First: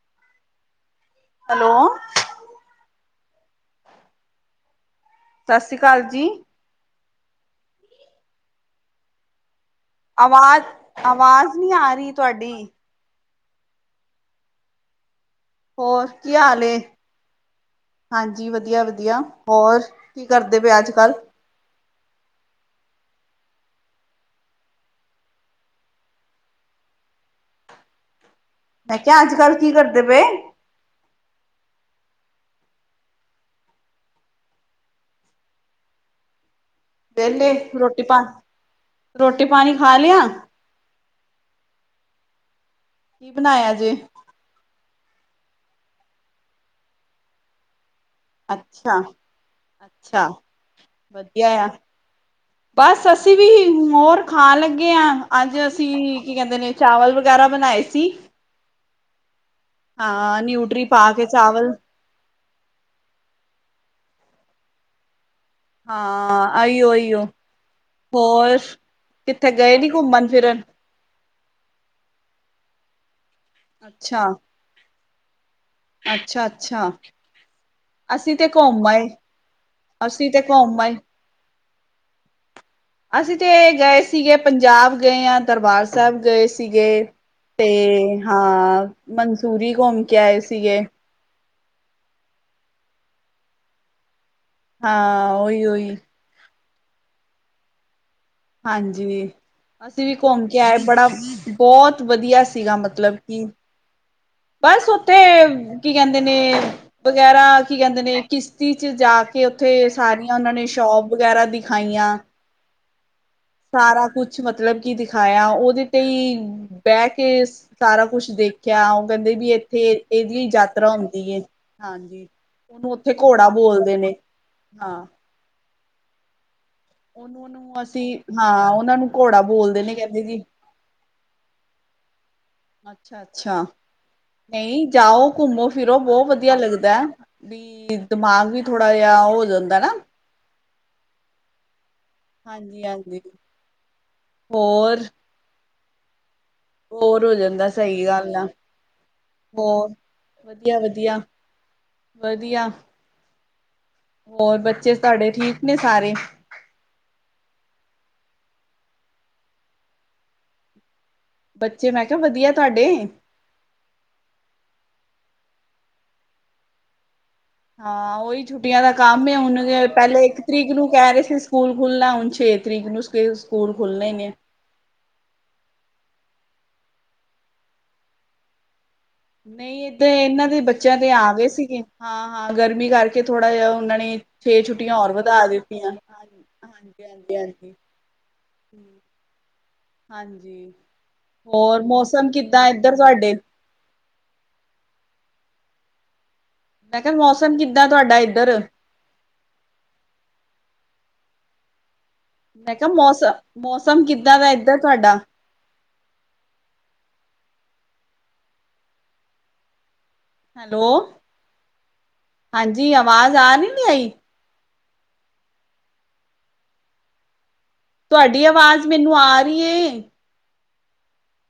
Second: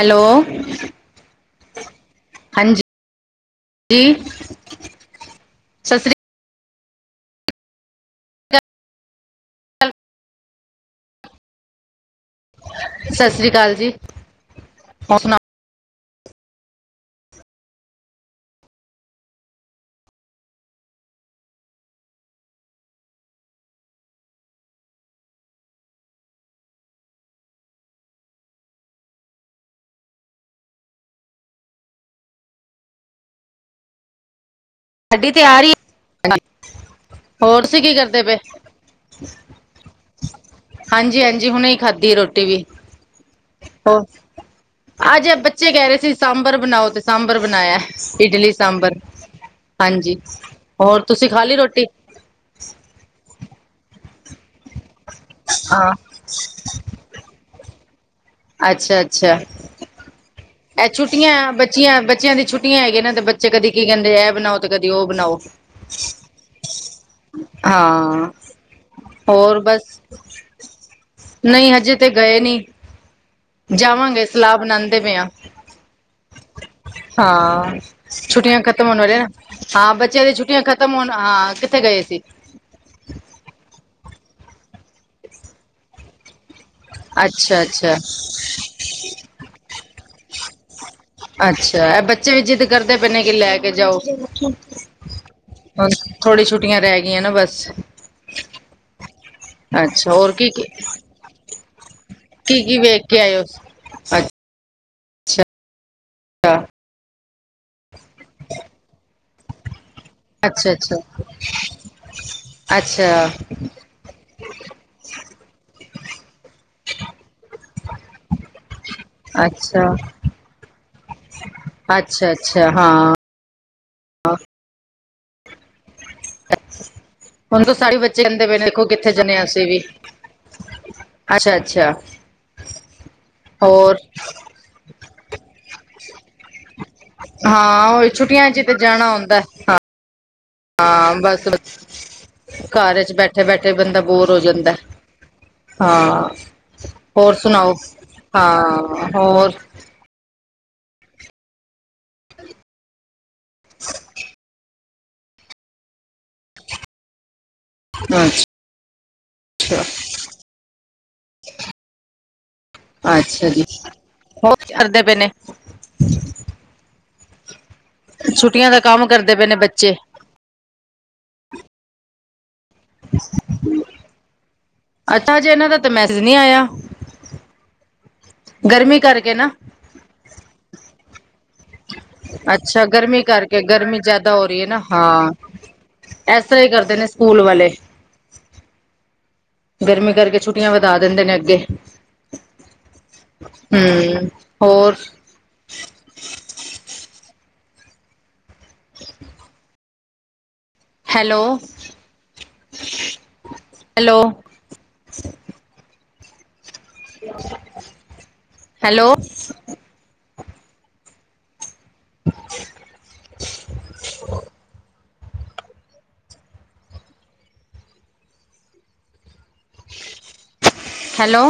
Hello. Hello. ਜੀ। ਸਤਿ ਸ਼੍ਰੀ ਅਕਾਲ ਜੀ। ਅਕਾਲ ਆਵਾਜ਼ ਆਵਾਜ਼ ਨਹੀਂ ਆ ਰਹੀ ਤੁਹਾਡੀ। ਚਾਲ ਜੀ, ਹੋਰ ਸੁਣਾ। ਹੋਰ ਕੀ ਹਾਲ ਏ? ਹਾਂਜੀ ਵਧੀਆ ਵਧੀਆ ਹੋਰ ਕੀ ਕਰਦੇ ਪਏ ਅੱਜ ਕੱਲ੍ਹ? ਮੈਂ ਕਿਹਾ ਅੱਜ ਕੱਲ੍ਹ ਕੀ ਕਰਦੇ ਪਏ? ਸਾਡੀ ਤਿਆਰੀ ਵਿਹਲੇ ਰੋਟੀ ਪਾ, ਰੋਟੀ ਪਾਣੀ ਖਾ ਲਿਆ। ਹਾਂਜੀ ਹਾਂਜੀ ਹੁਣੇ ਹੀ ਖਾਧੀ ਰੋਟੀ ਵੀ। ਕੀ ਬਣਾਇਆ ਜੇ? ਅਜੇ ਬੱਚੇ ਕਹਿ ਰਹੇ ਸੀ ਸਾਂਬਰ ਬਣਾਓ ਤੇ ਸਾਂਬਰ ਬਣਾਇਆ ਇਡਲੀ ਸਾਂਬਰ। ਅੱਛਾ ਹਾਂਜੀ, ਅੱਛਾ ਹੋਰ ਤੁਸੀਂ ਖਾ ਵਧੀਆ ਲਈ ਆ ਰੋਟੀ। ਬਸ ਅਸੀਂਂ ਵੀ ਹੋਰ। ਖਾਣ ਲੱਗੇ ਹਾਂ ਅੱਜ ਹਾਂ ਅਸੀਂ ਕੀ ਕਹਿੰਦੇ ਨੇ ਚਾਵਲ ਵਗੈਰਾ ਬਣਾਏ ਸੀ। ਅੱਛਾ-ਅੱਛਾ। ਹਾਂ ਨਿਊਟਰੀ ਇਹ ਪਾ ਕੇ ਛੁੱਟੀਆਂ ਚਾਵਲ ਬੱਚੀਆਂ ਬੱਚਿਆਂ ਦੀ ਛੁੱਟੀਆਂ ਹੈਗੀਆ ਨੇ ਤੇ ਬੱਚੇ ਕਦੇ ਕੀ ਕਹਿੰਦੇ ਕਦੇ ਇਹ ਬਣਾਓ ਤੇ ਕਦੀ ਉਹ ਬਣਾਓ। ਹਾਂ ਆਈਓ ਆਈਓ। ਹਾਂ ਹੋਰ ਕਿੱਥੇ ਹੋਰ ਗਏ ਨੀ ਬਸ ਘੁੰਮਣ ਫਿਰਨ? ਨਹੀਂ ਹਜੇ ਤੇ ਗਏ ਨੀ, ਅੱਛਾ ਜਾਵਾਂਗੇ ਸਲਾਹ ਬਣਾਉਂਦੇ ਪਏ ਆ। ਅੱਛਾ ਅੱਛਾ ਹਾਂ, ਅਸੀਂ ਤੇ ਛੁੱਟੀਆਂ ਘੁੰਮ ਖਤਮ ਹੋਣ ਆਏ ਵਾਲੀਆਂ ਨਾ ਹਾਂ ਬੱਚਿਆਂ ਅਸੀਂ ਦੀਆਂ ਤੇ ਛੁੱਟੀਆਂ ਘੁੰਮ ਖਤਮ ਆਏ ਹੋਣ ਹਾਂ ਕਿੱਥੇ ਗਏ ਸੀ? ਅਸੀਂ ਤੇ ਗਏ ਸੀਗੇ ਪੰਜਾਬ ਗਏ ਹਾਂ ਦਰਬਾਰ ਸਾਹਿਬ ਗਏ ਸੀ। ਸੀਗੇ, ਅੱਛਾ ਤੇ ਅੱਛਾ ਹਾਂ ਮਨਸੂਰੀ ਘੁੰਮ ਕੇ ਆਏ ਸੀਗੇ। ਅੱਛਾ ਇਹ ਬੱਚੇ ਵੀ ਜਿੱਦ ਕਰਦੇ ਪਏ ਨੇ ਕਿ ਲੈ ਕੇ ਜਾਓ ਹਾਂ ਉਹੀ ਹ ਉਹੀ ਥੋੜੀ ਛੁੱਟੀਆਂ ਰਹਿ ਗਈਆਂ ਨਾ ਬਸ। ਹਾਂਜੀ ਅਸੀਂ ਅੱਛਾ ਵੀ ਹੋਰ ਘੁੰਮ ਕੀ ਕੇ ਆਏ ਬੜਾ ਬਹੁਤ ਵਧੀਆ ਕੀ ਸੀਗਾ ਕੀ ਵੇਖ ਮਤਲਬ ਕੇ ਆਏ ਹੋ ਕਿ, ਬਸ ਉੱਥੇ ਅੱਛਾ ਕੀ ਕਹਿੰਦੇ ਨੇ। ਵਗੈਰਾ ਕੀ ਕਹਿੰਦੇ ਨੇ ਕਿਸ਼ਤੀ ਚ ਜਾ ਕੇ ਉੱਥੇ ਸਾਰੀਆਂ ਉਹਨਾਂ ਨੇ ਅੱਛਾ ਅੱਛਾ ਸ਼ੋਪ ਵਗੈਰਾ ਦਿਖਾਈਆਂ। ਅੱਛਾ। ਸਾਰਾ ਕੁਛ ਮਤਲਬ ਕੀ ਦਿਖਾਇਆ ਉਹਦੇ ਤੇ ਹੀ ਬਹਿ ਕੇ ਸਾਰਾ ਕੁਛ ਦੇਖਿਆ ਉਹ ਕਹਿੰਦੇ ਅੱਛਾ ਵੀ ਇੱਥੇ ਇਹਦੀ ਹੀ ਯਾਤਰਾ ਹੁੰਦੀ ਏ। ਅੱਛਾ-ਅੱਛ ਉਹਨੂੰ ਉੱਥੇ ਘੋੜਾ ਬੋਲਦੇ ਨੇ, ਹਾਂ। ਉਹਨੂੰ ਹੁਣ ਤਾਂ ਉਹਨੂੰ ਸਾਰੇ ਅਸੀਂ ਬੱਚੇ ਕਹਿੰਦੇ ਪਏ ਹਾਂ ਦੇਖੋ ਉਹਨਾਂ ਨੂੰ ਕਿੱਥੇ ਜਾਣੇੇ ਘੋੜਾ ਹ ਅਸੀਂ ਵੀ। ਬੋਲਦੇ ਨੇ ਕਹਿੰਦੇ ਜੀ ਅੱਛਾ ਅੱਛਾ ਅੱਛਾ ਅੱਛਾ ਹੋਰ ਨਹੀਂ ਜਾਓ ਘੁੰਮੋ ਫਿਰੋ ਬਹੁਤ ਵਧੀਆ ਲੱਗ ਦਾ ਹਾਂ ਵੀ ਉਹ ਛੁੱਟੀਆਂ ਦਿਮਾਗ ਵੀ ਚ ਤੇ ਥੋੜਾ ਜਾਣਾ ਜਿਹਾ ਹੁੰਦਾ ਹੋ ਜਾਂਦਾ ਨਾ ਹਾਂ ਬਸ ਹਾਂਜੀ ਘਰ ਚ ਹਾਂਜੀ ਬੈਠੇ ਬੈਠੇ ਬੰਦਾ ਬੋਰ ਹੋ ਜਾਂਦਾ ਹੋਰ ਹਾਂ ਬੋਰ ਹੋਰ ਹੋ ਜਾਂਦਾ ਸੁਣਾਓ ਸਹੀ ਗੱਲ ਆ ਹਾਂ ਹੋਰ ਵਧੀਆ ਵਧੀਆ ਵਧੀਆ ਹੋਰ ਬੱਚੇ ਤੁਹਾਡੇ ਠੀਕ ਨੇ ਸਾਰੇ ਅੱਛ ਅੱਛਾ ਬੱਚੇ ਮੈਂ ਕਿਹਾ ਵਧੀਆ ਤੁਹਾਡੇ ਅੱਛਾ ਜੀ ਹੋਰ ਕੀ ਕਰਦੇ ਪਏ ਨੇ ਹਾਂ ਉਹੀ ਛੁੱਟੀਆਂ ਦਾ ਕੰਮ ਕਰਦੇ ਪਏ ਨੇ ਹੁਣ ਬੱਚੇ ਪਹਿਲੇ ਇੱਕ ਤਰੀਕ ਨੂੰ ਕਹਿ ਰਹੇ ਸੀ ਸਕੂਲ ਖੁਲਨਾ ਹੁਣ ਛੇ ਨੂੰ ਤਰੀਕ ਸਕੂਲ ਖੁੱਲਣੇ ਨੇ ਅੱਛਾ ਜੇ ਇਹਨਾਂ ਦਾ ਤੇ ਮੈਂ ਸਜ ਨਹੀਂ ਆਇਆ ਗਰਮੀ ਕਰਕੇ ਨਾ ਨਹੀਂ ਏਦਾਂ ਇਹਨਾਂ ਦੇ ਬੱਚਿਆਂ ਦੇ ਆ ਗ ਸੀਗੇ ਹਾਂ ਹਾਂ ਅੱਛਾ ਗਰਮੀ ਕਰਕੇ ਥੋੜਾ ਜਿਹਾ ਉਹਨਾਂ ਗਰਮੀ ਨੇ ਜ਼ਿਆਦਾ ਹੋ ਰਹੀ ਛੇ ਹੈ ਨਾ ਛੁੱਟੀਆਂ ਹੋਰ ਹਾਂ ਵਧਾ ਦਿੱਤੀਆਂ ਹਾਂਜੀ ਇਸ ਤਰ੍ਹਾਂ ਹੀ ਕਰਦੇ ਨੇ ਸਕੂਲ ਵਾਲੇ ਹੁੰ ਗਰਮੀ ਕਰਕੇ ਛੁੱਟੀਆਂ ਹਾਂਜੀ ਵਧਾ ਦਿੰਦੇ ਨੇ ਅੱਗੇ ਹੋਰ ਮੌਸਮ ਕਿੱਦਾਂ ਇਏਧਰ ਤੁਹਾਡੇ ਹਮ ਹੋਰ ਮੈਂ ਕਿਹਾ ਮੌਸਮ ਕਿੱਦਾਂ ਤੁਹਾਡਾ ਇੱਧਰ [inaudible] ਹੈਲੋ ਮੈਂ ਕਿਹਾ ਮੌਸਮ ਮੌਸਮ ਹੈਲੋ ਕਿੱਦਾਂ ਦਾ ਇਏਧਰ ਤੁਹਾਡਾ ਹੈਲੋ ਹੈਲੋ ਹਾਂਜੀ ਅਵਾਜ਼ ਆ ਨੀ ਨੀ ਰੀ ਤੁਹਾਡੀ ਆਵਾਜ਼ ਮੈਨੂੰ ਆ ਰਹੀ ਹੈ ਹੈਲੋ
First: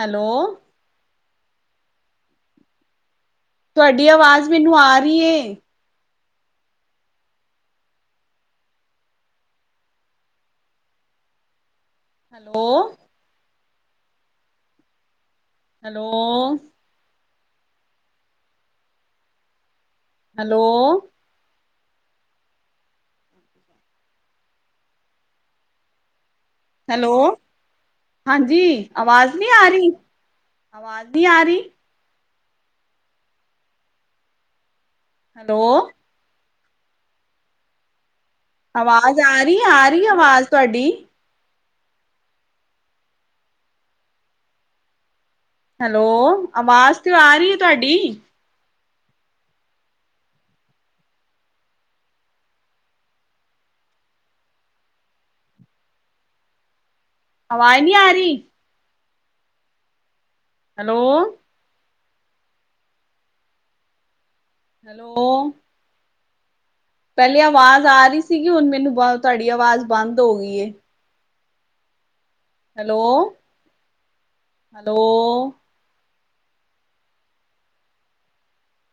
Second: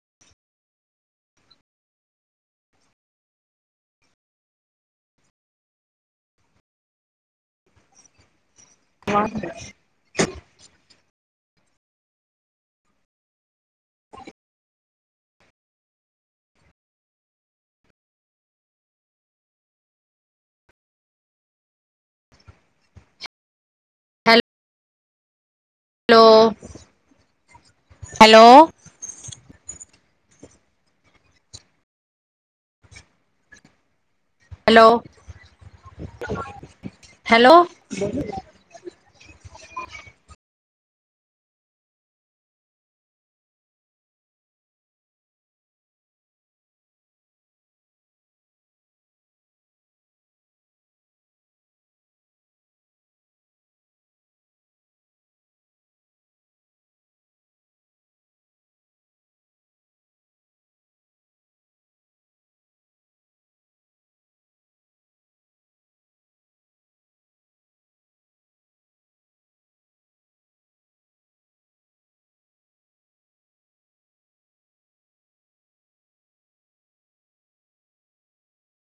ਹੈਲੋ ਤੁਹਾਡੀ ਆਵਾਜ਼ ਮੈਨੂੰ ਆ ਰੀ ਏ [unintelligible] hello hello hello hello hello hello ਹਾਂਜੀ ਹੈਲੋ ਅਵਾਜ਼ ਨਹੀਂ ਆ ਰਹੀ ਆਵਾਜ਼ ਨ ਆਰੀ ਹੈਲੋ ਹੈਲੋ ਹੈਲੋ ਆਵਾਜ਼ ਆ ਰਹੀ ਆ ਰਹੀ ਆਵਾਜ਼ ਤੁਹਾਡੀ ਹੈਲੋ ਆਵਾਜ਼ ਤ ਆ ਰਹੀ ਹੈ ਤੁਹਾਡੀ ਆਵਾਜ਼ ਨੀ ਆਰੀ ਹੈਲੋ ਹੈਲੋ ਪਹਿਲੇ ਆਵਾਜ਼ ਆ ਰਹੀ ਸੀਗੀ ਹੁਣ ਮੈਨੂੰ ਤੁਹਾਡੀ ਆਵਾਜ਼ ਬੰਦ ਹੋ ਗਈ ਹੈਲੋ ਹੈਲੋ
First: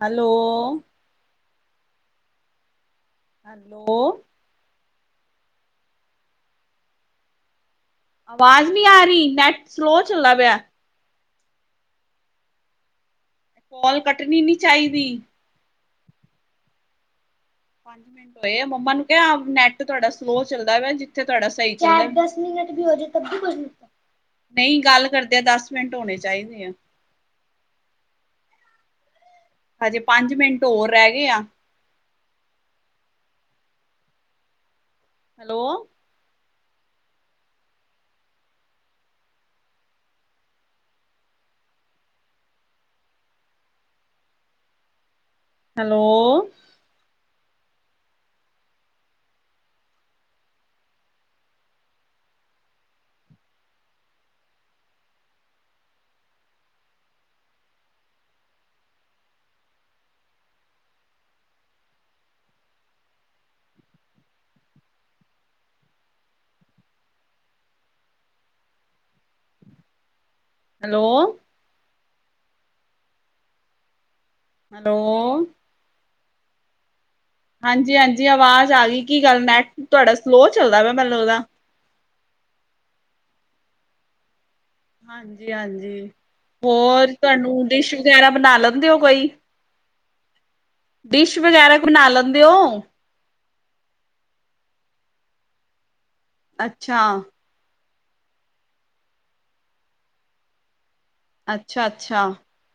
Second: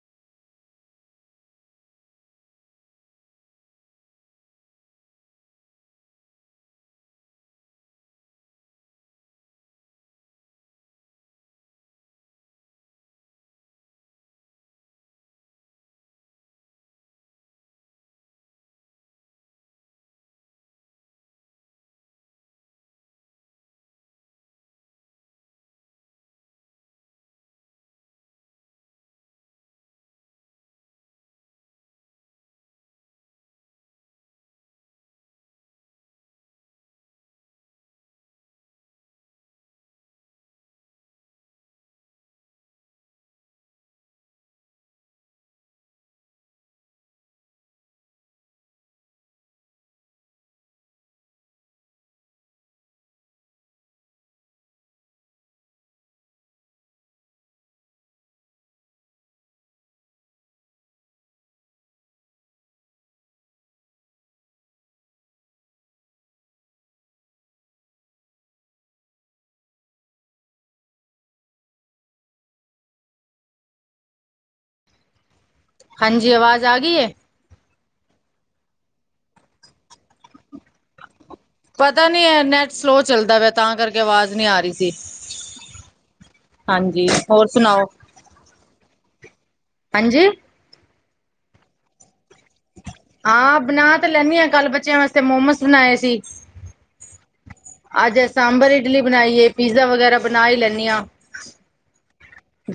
ਹੈਲੋ ਹੈਲੋ ਆਵਾਜ਼ ਨਹੀਂ ਆ ਰਹੀ ਨੈਟ ਸਲੋਅ ਚੱਲਦਾ ਪਿਆ ਕੋਲ ਕੱਟਣੀ, ਨਹੀਂ ਚਾਹੀਦੀ। ਪੰਜ ਮਿੰਟ ਹੋਏ, ਆ ਮੰਮਾ ਨੂੰ ਕਿਹਾ, ਨੈਟ ਤੁਹਾਡਾ ਸਲੋ, ਚੱਲਦਾ ਵਾ ਜਿੱਥੇ ਤੁਹਾਡਾ ਸਹੀ ਚੱਲ ਨਹੀਂ ਗੱਲ ਕਰਦੇ ਆ, ਦਸ ਮਿੰਟ ਹੋਣੇ ਚਾਹੀਦੇ ਆ। [unintelligible] ਹਜੇ ਪੰਜ ਮਿੰਟ ਹੋਰ ਰਹਿ ਗਏ ਆ ਹੈਲੋ? ਹੈਲੋ? ਹੈਲੋ, ਹੈਲੋ ਹਾਂਜੀ, ਆਵਾਜ਼ ਆ ਗਈ ਹੈ? ਹਾਂਜੀ--ਹਾਂਜੀ ਆਵਾਜ਼ ਆ ਗਈ ਪਤਾ ਨਹੀ ਐ ਨੈਟ ਸਲੋ, ਚੱਲਦਾ ਪਿਆ ਤਾਂ ਕਰਕੇ ਆਵਾਜ਼ ਨਹੀਂ ਆ ਰਹੀ। ਸੀ ਹਾਂਜੀ ਹਾਂਜੀ ਹਾਂਜੀ ਹੋਰ ਤੁਹਾਨੂੰ ਸੁਣਾਓ ਡਿਸ਼, ਵਗੈਰਾ ਬਣਾ ਲੈਂਦੇ ਹੋ ਕੋਈ? ਹਾਂਜੀ? ਡਿਸ਼,,, ਵਗੈਰਾ ਬਣਾ ਲੈਂਦੇ ਹੋ। ਹਾਂ, ਬਣਾ ਤਾਂ ਲੈਂਦੀ ਹਾਂ, ਕੱਲ ਬੱਚਿਆਂ ਵਾਸਤੇ ਮੋਮੋਸ, ਬਣਾਏ ਸੀ। ਅੱਛਾ? ਅੱਜ, ਸਾਂਬਰ, ਇਡਲੀ, ਬਣਾਈ ਏ ਪੀਜ਼ਾ, ਵਗੈਰਾ ਬਣਾ ਹੀ ਲੈਂਨੀ ਆ। ਅੱਛਾ ਅੱਛਾ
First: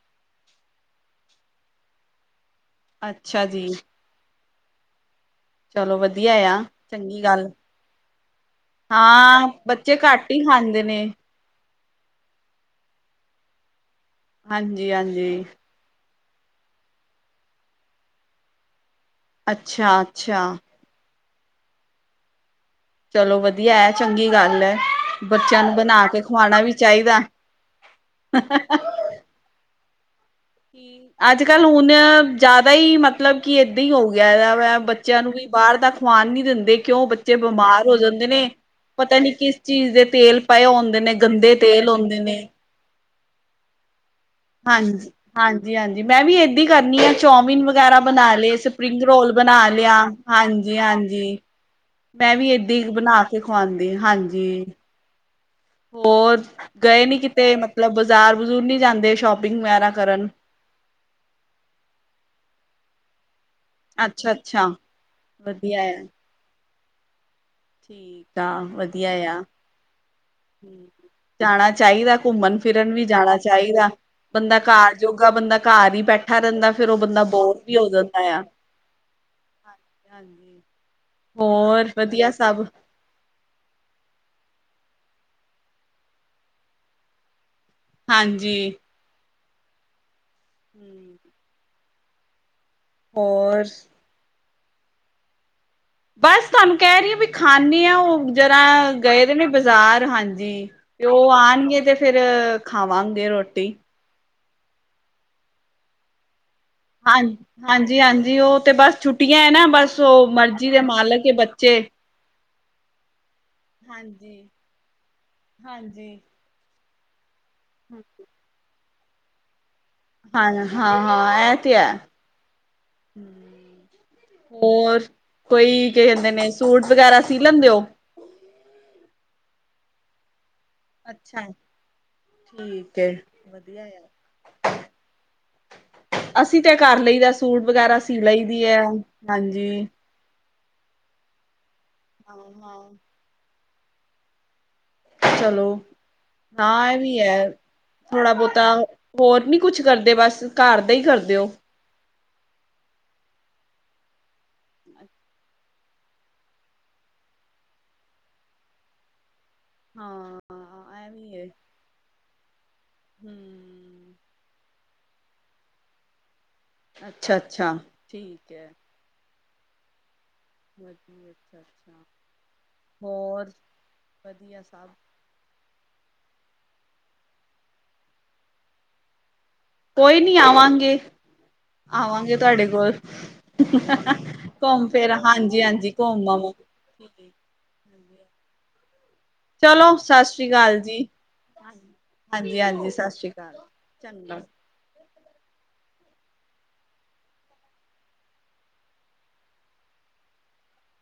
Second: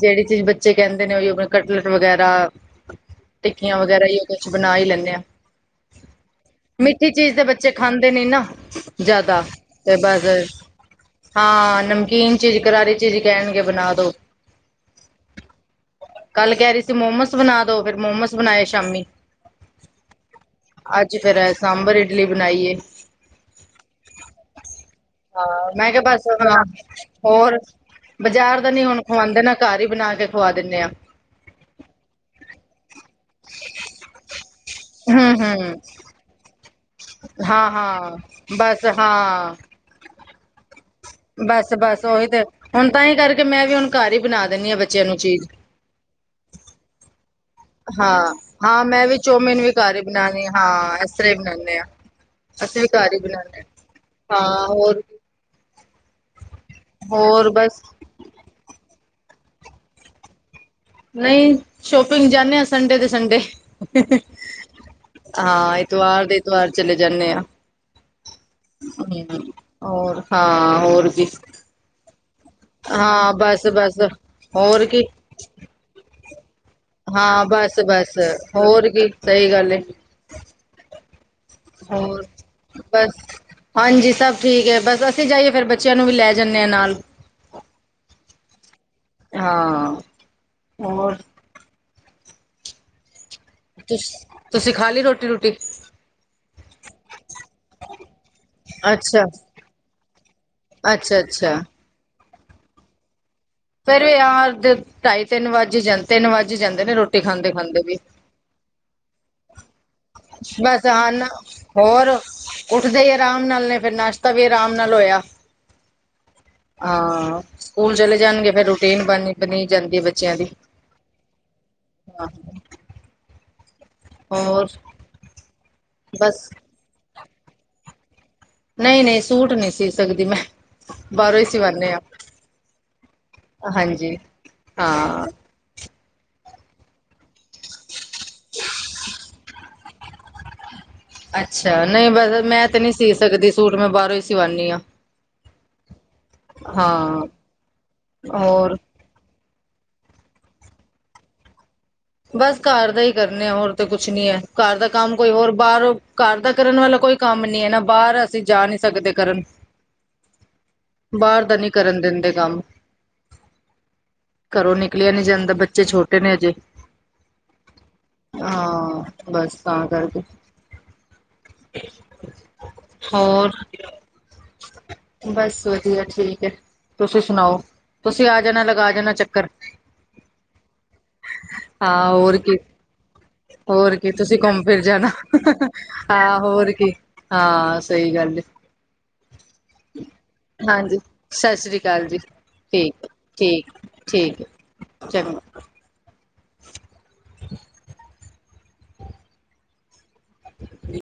ਜਿਹੜੀ ਚੀਜ਼, ਬੱਚੇ ਕਹਿੰਦੇ ਨੇ, ਉਹੀ ਕਟਲਟ, ਵਗੈਰਾ ਅੱਛਾ ਜੀ। ਟਿੱਕੀਆਂ ਵਗੈਰਾ ਹੀ ਕੁਛ, ਬਣਾ ਹੀ ਲੈਂਨੇ ਹਾਂ। ਚਲੋ ਵਧੀਆ ਆ, ਮਿੱਠੀ ਚੰਗੀ ਚੀਜ਼ ਦੇ ਗੱਲ, ਬੱਚੇ ਖਾਂਦੇ ਨੀ ਨਾ ਜ਼ਿਆਦਾ ਹਾਂ ਤੇ ਬੱਚੇ ਘੱਟ ਹੀ ਬਸ ਖਾਂਦੇ ਨੇ ਹਾਂ ਨਮਕੀਨ ਚੀਜ਼, ਕਰਾਰੀ ਚੀਜ਼, ਕਹਿਣਗੇ ਬਣਾ ਦੋ। ਹਾਂਜੀ ਹਾਂਜੀ। ਕੱਲ, ਕਹਿ ਰਹੀ ਸੀ ਮੋਮਸ, ਬਣਾ ਦੋ ਫੇਰ ਮੋਮਸ ਬਣਾਂਏ, ਸ਼ਾਮੀ। ਅੱਛਾ--ਅੱਛਾ। ਜੀ, ਫੇਰ ਸਾਂਬਰ, ਇਡਲੀ, ਬਣਾਈ ਏ। ਚਲੋ ਵਧੀਆ ਹੈ, ਚੰਗੀ ਗੱਲ ਹੈ, ਬੱਚਿਆਂ ਹਾਂ ਨੂੰ ਬਣਾ ਕੇ ਖਵਾਣਾ, ਵੀ ਚਾਹੀਦਾ। ਬਜ਼ਾਰ, ਦਾ ਨਹੀਂ ਹੁਣ ਖਵਾਉਂਦੇ, ਨਾ ਘਰ ਹੀ ਬਣਾ ਕੇ। ਖਵਾ ਦਿੰਦੇ ਆ ਅੱਜ--ਕੱਲ ਹੁਣ ਜਿਆਦਾ ਹੀ ਮਤਲਬ ਕੀ ਏਦਾਂ, ਹੀ ਹੋ ਗਿਆ ਵ ਬੱਚਿਆਂ, ਨੂੰ ਹੂੰ ਵੀ ਹੂੰ ਬਾਹਰ, ਦਾ ਖਵਾਣ ਨੀ ਦਿੰਦੀ। ਕਿਉਂ, ਬੱਚੇ ਹਾਂ ਬਿਮਾਰ ਹੋ ਹਾਂ ਜਾਂਦੇ ਨੇ, ਬਸ ਪਤਾ ਨੀ ਕਿਸ ਚੀਜ਼ ਦੇ ਤੇਲ ਪਏ ਹੁੰਦੇ ਨੇ ਗੰਦੇ ਤੇਲ ਬਸ--ਬਸ ਹੁੰਦੇ ਓਹੀ ਤੇ ਨੇ ਹੁਣ ਤਾਂ ਹੀ ਕਰਕੇ ਮੈਂ ਵੀ ਹੁਣ ਘਰ ਹੀ ਬਣਾ ਦਿੰਦੀ ਹਾਂ ਬੱਚਿਆਂ ਹਾਂਜੀ, ਨੂੰ ਚੀਜ਼ ਹਾਂਜੀ ਹਾਂਜੀ ਮੈਂ ਵੀ ਏਦਾ ਕਰਨੀ ਆ ਚੋਮਿਨ, ਵਗੈਰਾ ਬਣਾ ਹਾਂ ਲਏ ਹਾਂ ਸਪਰਿੰਗ ਮੈਂ ਵੀ ਰੋਲ, ਬਣਾ ਚੌਮਿਨ ਵੀ ਘਰ ਲਿਆ। ਹੀ ਬਣਾਉਣੀ ਹਾਂਜੀ ਹਾਂ ਇਸ ਹਾਂਜੀ। ਤਰ੍ਹਾਂ ਹੀ ਬਣਾਉਂਦੇ ਹਾਂ ਮੈਂ, ਵੀ ਅਸੀਂ ਏਦਾਂ ਘਰ ਹੀ ਬਣਾ ਕੇ ਬਣਾਉਂਦੇ ਖਵਾਦੀ, ਹਾਂ ਹਾਂਜੀ। ਹਾਂ ਹੋਰ ਹੋਰ, ਗਏ ਨੀ ਹੋਰ ਕਿਤੇ, ਬਸ ਮਤਲਬ ਬਾਜ਼ਾਰ ਬਜ਼ੂਰ, ਨਹੀਂ ਜਾਂਦੇ ਸ਼ੋਪਿੰਗ, ਵਗੈਰਾ ਕਰਨ। ਨਹੀਂ, ਸ਼ੋਪਿੰਗ ਜਾਂਦੇ ਹਾਂ, ਸੰਡੇ ਦੇ ਸੰਡੇ। ਅੱਛਾ ਅੱਛਾ ਹਾਂ, ਵਧੀਆ ਆ ਐਤਵਾਰ ਦੇ ਐਤਵਾਰ ਚਲੇ ਜਾਂਨੇ ਆ। ਦਾ ਵਧੀਆ ਹੂੰ। ਆ, ਹੋਰ ਹਾਂ ਹੋਰ ਕੀ ਜਾਣਾ ਚਾਹੀਦਾ। ਘੁੰਮਣ ਫਿਰਨ, ਵੀ ਹਾਂ ਜਾਣਾ ਬਸ ਚਾਹੀਦਾ ਬਸ ਬੰਦਾ, ਹੋਰ ਘਰ ਕੀ ਜੋਗਾ, ਬੰਦਾ ਘਰ ਹੀ ਬੈਠਾ ਰਹਿੰਦਾ। ਫਿਰ ਉਹ ਬੰਦਾ ਹਾਂ ਬੋਰ, ਵੀ ਬਸ ਆ ਬਸ ਜਾਂਦਾ। ਹੋਰ ਕੀ ਸਹੀ ਗੱਲ ਏ ਹਾਂਜੀ ਹਾਂਜੀ। ਹੋਰ ਵਧੀਆ? ਸਭ ਬਸ, ਹਾਂਜੀ ਸਭ ਠੀਕ ਹੈ। ਬ, ਸ ਅਸੀਂ ਜਾਈਏ, ਫੇਿਰ ਬੱਚਿਆਂ ਨੂੰ ਵੀ ਲੈ ਜਾਂਨੇ ਹਾਂ ਨਾਲ। ਹਾਂਜੀ। ਹਾਂ ਹੂੰ, ਹੋਰ ਤੁਸ ਤੁਸੀਂ ਖਾ ਲਈ ਰੋਟੀ- ਰੂਟੀ। ਬਸ ਤੁਹਾਨੂੰ ਕਹਿ ਰਹੀ ਵੀ ਖਾਂਨੇ ਆਂ, ਉਹ ਜਰਾ ਅੱਛਾ ਗਏ ਦੇ ਨੇ ਬਾਜ਼ਾਰ ਹਾਂਜੀ। ਜੀ ਤੇ ਅੱਛਾ ਉਹ ਅੱਛਾ। ਆਣ ਤੇ ਫੇਰ ਖਾਵਾਂਗੇ ਰੋਟੀ। ਫੇਰ ਵੀ ਆਰ ਦੇ ਢਾਈ ਤਿੰਨ ਵੱਜ ਜਾਂ ਤਿੰਨ ਵੱਜ ਹੀ ਜਾਂਦੇ ਨੇ ਰੋਟੀ ਖਾਂਦੇ ਹਾਂਜੀ- ਖਾਂਦੇ ਵੀ। ਹਾਂਜੀ -ਹਾਂਜੀ ਉਹ ਤੇ ਬਸ ਛੁੱ ਛੁੱਟੀਆਂ ਐ ਨਾ ਬਸ ਉਹ ਮਰਜ਼ੀ ਦੇ ਬਸ ਹਨ ਮਾਲਕ ਏ ਬੱਚੇ। ਹੋਰ ਉੱਠਦੇ ਹੀ ਆਰਾਮ ਨਾਲ ਨੇ, ਫਿਰ ਨਾਸ਼ਤਾ ਵੀ ਹਾਂਜੀ ਆਰਾਮ ਨਾਲ ਹੋਇਆ ਹਾਂਜੀ ਹਾਂ। ਸਕੂਲ ਚਲੇ ਜਾਣਗੇ, ਫੇਰ ਰੂਟੀਨ ਬਣ ਬਣੀ। ਜਾਂਦੀ ਐ ਬੱਚਿਆਂ ਦੀ। ਹਾਂ ਹਾਂ ਹਾਂ ਇਹ ਤੇ ਹੈ। ਹੋਰ ਕੋਈ ਕੀ ਕਹਿੰਦੇ ਬਸ ਨੇ ਸੂਟ ਵਗੈਰਾ ਸੀਅ ਲੈਂਦੇ ਹੋ। ਨਹੀਂ -ਨਹੀਂ ਸੂਟ ਨਹੀਂ ਸੀਅ ਸਕਦੀ ਮੈਂ, ਬਾਹਰੋਂ ਅੱਛਾ ਹੀ ਸਿਵਾਨੇ ਆਂ। ਠੀਕ ਐ, ਵਧੀਆ ਐ। ਹਾਂ ਅਸੀਂ ਤੇ ਕਰ ਲਈ ਦਾ ਸੂਟ ਵਗੈਰਾ ਸੀਅ ਲਈ ਦੀ ਐ, ਹਾਂਜੀ। ਅੱਛਾ ਨਹੀਂ ਬਸ ਮੈਂ ਤੇ ਨਹੀਂ ਸੀਅ ਸਕਦੀ ਸੂਟ, ਮੈਂ ਬਾਹਰੋਂ ਹੀ ਸਿਵਾਂਣੀ ਆਂ। ਚਲੋ ਨਾ ਇਹ ਵੀ ਹਾਂ ਐ, ਥੋੜਾ ਬਹੁਤਾ ਹੋਰ ਹੋਰ ਨੀ ਕੁਛ ਕਰਦੇ ਬਸ ਘਰ ਦਾ ਹੀ ਕਰਦੇ ਹੋ। ਬਸ ਘਰ ਦਾ ਹੀ ਕਰਨੇ ਆ ਹੋਰ ਤਾਂ ਕੁਛ ਨੀ ਹੈ, ਘਰ ਦਾ ਕੰਮ ਕੋਈ ਹੋਰ ਬਾਹਰੋ ਘਰ ਦਾ ਕਰਨ ਵਾਲਾ ਕੋ ਕੋਈ ਕੰਮ ਨੀ ਹੈ ਨਾ, ਬਾਹਰ ਅਸੀਂ ਜਾ ਨੀ ਸਕਦੇ ਕਰਨ। ਹਾਂ ਐ ਵੀ ਬਾਹਰ ਹੈ ਦਾ ਨਹੀਂ ਕਰਨ ਦਿੰਦੇ ਕੰਮ। ਹਮ ਘਰੋਂ ਨਿਕਲਿਆ ਨੀ ਜਾਂਦਾਂ, ਬੱਚੇ ਛੋਟੇ ਨੇ ਹਜੇ। ਅੱਛਾ ਅੱਛਾ ਠੀਕ ਹੈ ਹਾਂ, ਬਸ ਤਾਂ ਕਰਕੇ [unintelligible] ਹੋਰ, ਵਧੀਆ ਸਭ ਬਸ ਵਧੀਆ। ਠੀਕ ਤੁਸੀਂ ਸੁਣਾਓ, ਤੁਸੀਂ ਆ ਜਾਣਾ ਲਗਾ ਜਾਣਾ ਚੱਕਰ। ਕੋਈ ਨੀ ਆਵਾਂਗੇ। ਹਾਂ ਆਵਾਂਗੇ ਹੋਰ ਕੀ ਤੁਹਾਡੇ ਕੋਲ, ਹੋਰ ਕੀ ਤੁਸੀਂ ਘੁੰਮ ਜਾਣਾ ਫਿਰ ਹਾਂਜੀ -ਹਾਂਜੀ ਘੁੰਮ ਹਾਂ ਆਵਾਂ ਹੋਰ ਹਾਂ, ਸਹੀ ਗੱਲ ਏ। ਚਲੋ ਸਸ ਰੀ ਕਾਲ ਹਾਂਜੀ ਜੀ, ਸਤਿ ਸ੍ਰੀ ਅਕਾਲ ਜੀ ਹਾਂਜੀ- ਹਾਂਜੀ ਠੀਕ ਸਸ ਰੀ ਕਾਲ। ਚੰਗਾ, ਚੰਗ [unintelligible] [unintelligible]